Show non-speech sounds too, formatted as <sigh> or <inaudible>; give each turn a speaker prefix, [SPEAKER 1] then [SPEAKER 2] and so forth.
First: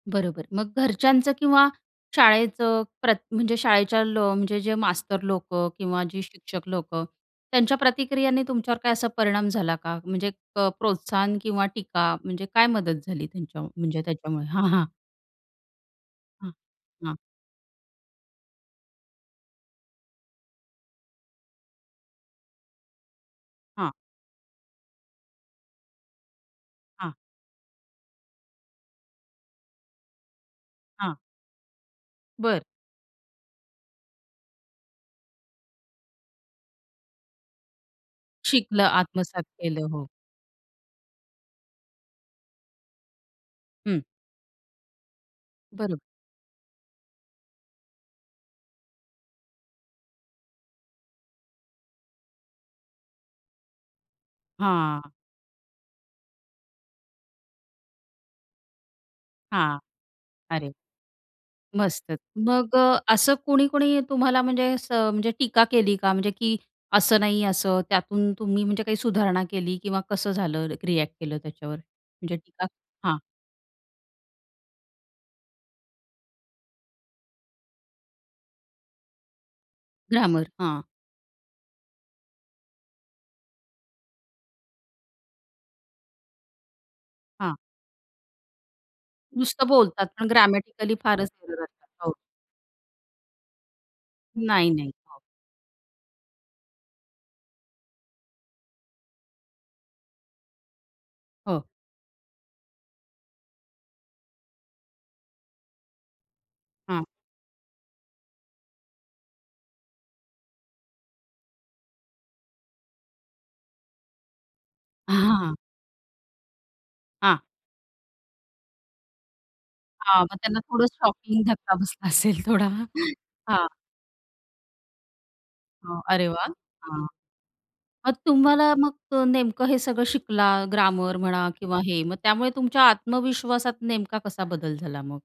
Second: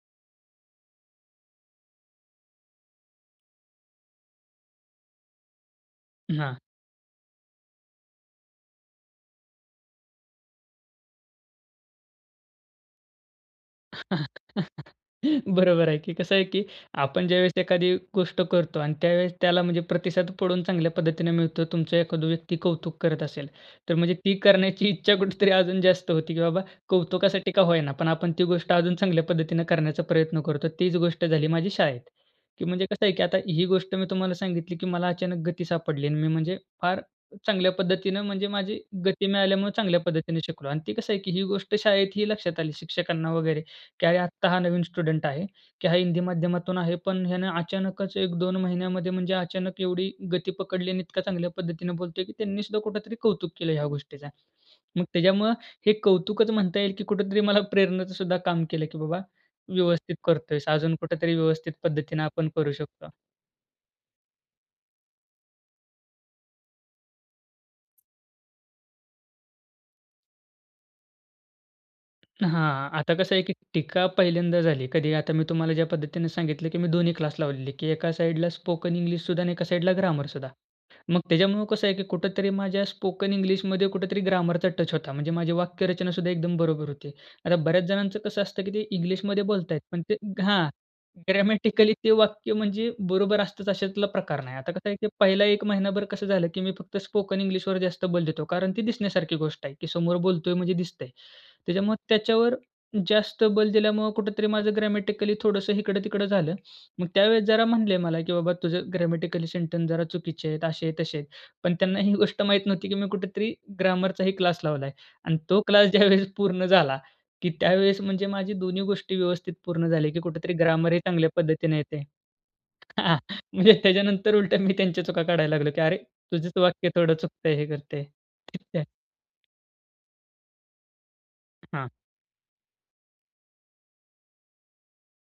[SPEAKER 1] बरोबर. मग घरच्यांचं किंवा शाळेचं प्रत म्हणजे शाळेच्या लॉ म्हणजे जे मास्तर लोकं किंवा जे
[SPEAKER 2] हां.
[SPEAKER 1] शिक्षक लोकं, त्यांच्या प्रतिक्रियेने तुमच्यावर काय असा परिणाम झाला का? म्हणजे क प्रोत्साहन किंवा टीका म्हणजे काय मदत झाली त्यांच्या म्हणजे त्याच्यामुळे? हां, हां.
[SPEAKER 2] <laughs> बरोबर आहे की. कसं आहे,
[SPEAKER 1] हां,
[SPEAKER 2] की
[SPEAKER 1] हां.
[SPEAKER 2] आपण ज्यावेळेस एखादी गोष्ट करतो आणि त्यावेळेस त्याला म्हणजे प्रतिसाद पडून चांगल्या पद्धतीने मिळतो. तुमचा एखादा व्यक्ती कौतुक करत असेल,
[SPEAKER 1] हां.
[SPEAKER 2] तर म्हणजे ती करण्याची इच्छा कुठेतरी अजून जास्त होते, की बाबा
[SPEAKER 1] हां.
[SPEAKER 2] कौतुकासाठी का होय ना? पण आपण ती गोष्ट अजून चांगल्या पद्धतीने करण्याचा प्रयत्न करतो. तीच
[SPEAKER 1] हां.
[SPEAKER 2] गोष्ट झाली माझी शाळेत.
[SPEAKER 1] बरं.
[SPEAKER 2] की म्हणजे कसं आहे, की आता ही गोष्ट मी तुम्हाला सांगितली, की मला अचानक गती सापडली आणि मी म्हणजे फार चांगल्या पद्धतीनं म्हणजे माझी
[SPEAKER 1] शिकलं,
[SPEAKER 2] गती
[SPEAKER 1] आत्मसात
[SPEAKER 2] मिळाल्यामुळे,
[SPEAKER 1] केलं
[SPEAKER 2] चांगल्या
[SPEAKER 1] हो.
[SPEAKER 2] पद्धतीने शिकलो. आणि ते कसं आहे, की ही गोष्ट शाळेतही लक्षात आली शिक्षकांना वगैरे,
[SPEAKER 1] हं.
[SPEAKER 2] की अरे आता हा नवीन स्टुडंट आहे, की हा
[SPEAKER 1] बरोबर.
[SPEAKER 2] हिंदी माध्यमातून आहे पण याने अचानकच 1-2 महिन्यामध्ये म्हणजे अचानक एवढी गती पकडली आणि इतका चांगल्या पद्धतीने बोलतोय, की त्यांनी सुद्धा कुठेतरी कौतुक केलं ह्या गोष्टीचा. मग
[SPEAKER 1] हां.
[SPEAKER 2] त्याच्यामुळं हे कौतुकच म्हणता येईल, की कुठेतरी मला प्रेरणेचं सुद्धा काम केलं. की बाबा
[SPEAKER 1] हां.
[SPEAKER 2] व्यवस्थित करतोयस.
[SPEAKER 1] अरे.
[SPEAKER 2] अजून कुठेतरी व्यवस्थित
[SPEAKER 1] मस्तच
[SPEAKER 2] पद्धतीने आपण करू
[SPEAKER 1] मग
[SPEAKER 2] शकतो.
[SPEAKER 1] असं कोणी-कोणी तुम्हाला म्हणजे असं म्हणजे टीका केली का? म्हणजे की असं नाही, असं. त्यातून तुम्ही म्हणजे काही सुधारणा केली? किंवा कसं झालं, रिएक्ट केलं त्याच्यावर? म्हणजे टीका.
[SPEAKER 2] हां. आता
[SPEAKER 1] हां.
[SPEAKER 2] कसं आहे, की टीका पहिल्यांदा झाली. कधी, आता मी तुम्हाला ज्या पद्धतीने सांगितलं, की मी दोन्ही क्लास लावलेली आहे, की एका साइडला स्पोकन इंग्लिश सुद्धा आणि एका साइडला ग्रामर
[SPEAKER 1] ग्रामर,
[SPEAKER 2] सुद्धा.
[SPEAKER 1] हां.
[SPEAKER 2] मग त्याच्यामुळे कसं आहे, की कुठेतरी माझ्या स्पोकन इंग्लिशमध्ये कुठेतरी ग्रामरचा टच होता. म्हणजे माझी वाक्यरचना सुद्धा एकदम बरोबर होती. आता
[SPEAKER 1] हां.
[SPEAKER 2] बऱ्याच जणांचं कसं असतं, की ते इंग्लिशमध्ये
[SPEAKER 1] नुसतं
[SPEAKER 2] बोलतायत, पण
[SPEAKER 1] बोलतात,
[SPEAKER 2] ते
[SPEAKER 1] पण
[SPEAKER 2] हां,
[SPEAKER 1] ग्रॅमॅटिकली फारच एरर असतात,
[SPEAKER 2] ग्रॅमॅटिकली ते
[SPEAKER 1] हो.
[SPEAKER 2] वाक्य म्हणजे बरोबर असतंच, अशातला प्रकार नाही.
[SPEAKER 1] नाही,
[SPEAKER 2] आता कसं
[SPEAKER 1] नाही.
[SPEAKER 2] आहे, की
[SPEAKER 1] हो.
[SPEAKER 2] पहिला 1 महिनाभर कसं झालं, की मी फक्त स्पोकन इंग्लिशवर जास्त बल देतो कारण ती दिसण्यासारखी गोष्ट आहे, की समोर बोलतोय म्हणजे दिसतंय.
[SPEAKER 1] हो.
[SPEAKER 2] त्याच्यामुळे त्याच्यावर जास्त बल दिल्यामुळं कुठेतरी माझं ग्रॅमॅटिकली थोडंसं इकडं-तिकडं झालं.
[SPEAKER 1] हां.
[SPEAKER 2] मग त्यावेळेस जरा म्हणले मला, की बाबा तुझं ग्रॅमॅटिकली सेंटन्स जरा चुकीचे आहेत, असे-तसे आहेत. पण त्यांना ही गोष्ट माहीत नव्हती, की मी कुठेतरी ग्रामरचाही क्लास लावलाय. आणि
[SPEAKER 1] हां.
[SPEAKER 2] तो क्लास ज्यावेळेस पूर्ण झाला,
[SPEAKER 1] हां.
[SPEAKER 2] की त्यावेळेस म्हणजे माझी दोन्ही गोष्टी व्यवस्थित पूर्ण झाले, की
[SPEAKER 1] हां. मग
[SPEAKER 2] कुठेतरी
[SPEAKER 1] त्यांना थोडा
[SPEAKER 2] ग्रामर हे चांगल्या
[SPEAKER 1] शॉकिंग धक्का
[SPEAKER 2] पद्धतीने येते.
[SPEAKER 1] बसला असेल थोडा.
[SPEAKER 2] हां
[SPEAKER 1] हां.
[SPEAKER 2] म्हणजे त्याच्यानंतर उलट्या मी त्यांच्या चुका काढायला लागलो, की अरे
[SPEAKER 1] हो, अरे वाह!
[SPEAKER 2] तुझंच वाक्य
[SPEAKER 1] हां.
[SPEAKER 2] थोडं चुकतंय, हे करतंय.
[SPEAKER 1] मग तुम्हाला
[SPEAKER 2] <unintelligible>
[SPEAKER 1] मग नेमकं हे सगळं शिकला, ग्रामर म्हणा किंवा
[SPEAKER 2] हां.
[SPEAKER 1] हे, मग त्यामुळे तुमच्या आत्मविश्वासात नेमका कसा बदल झाला मग?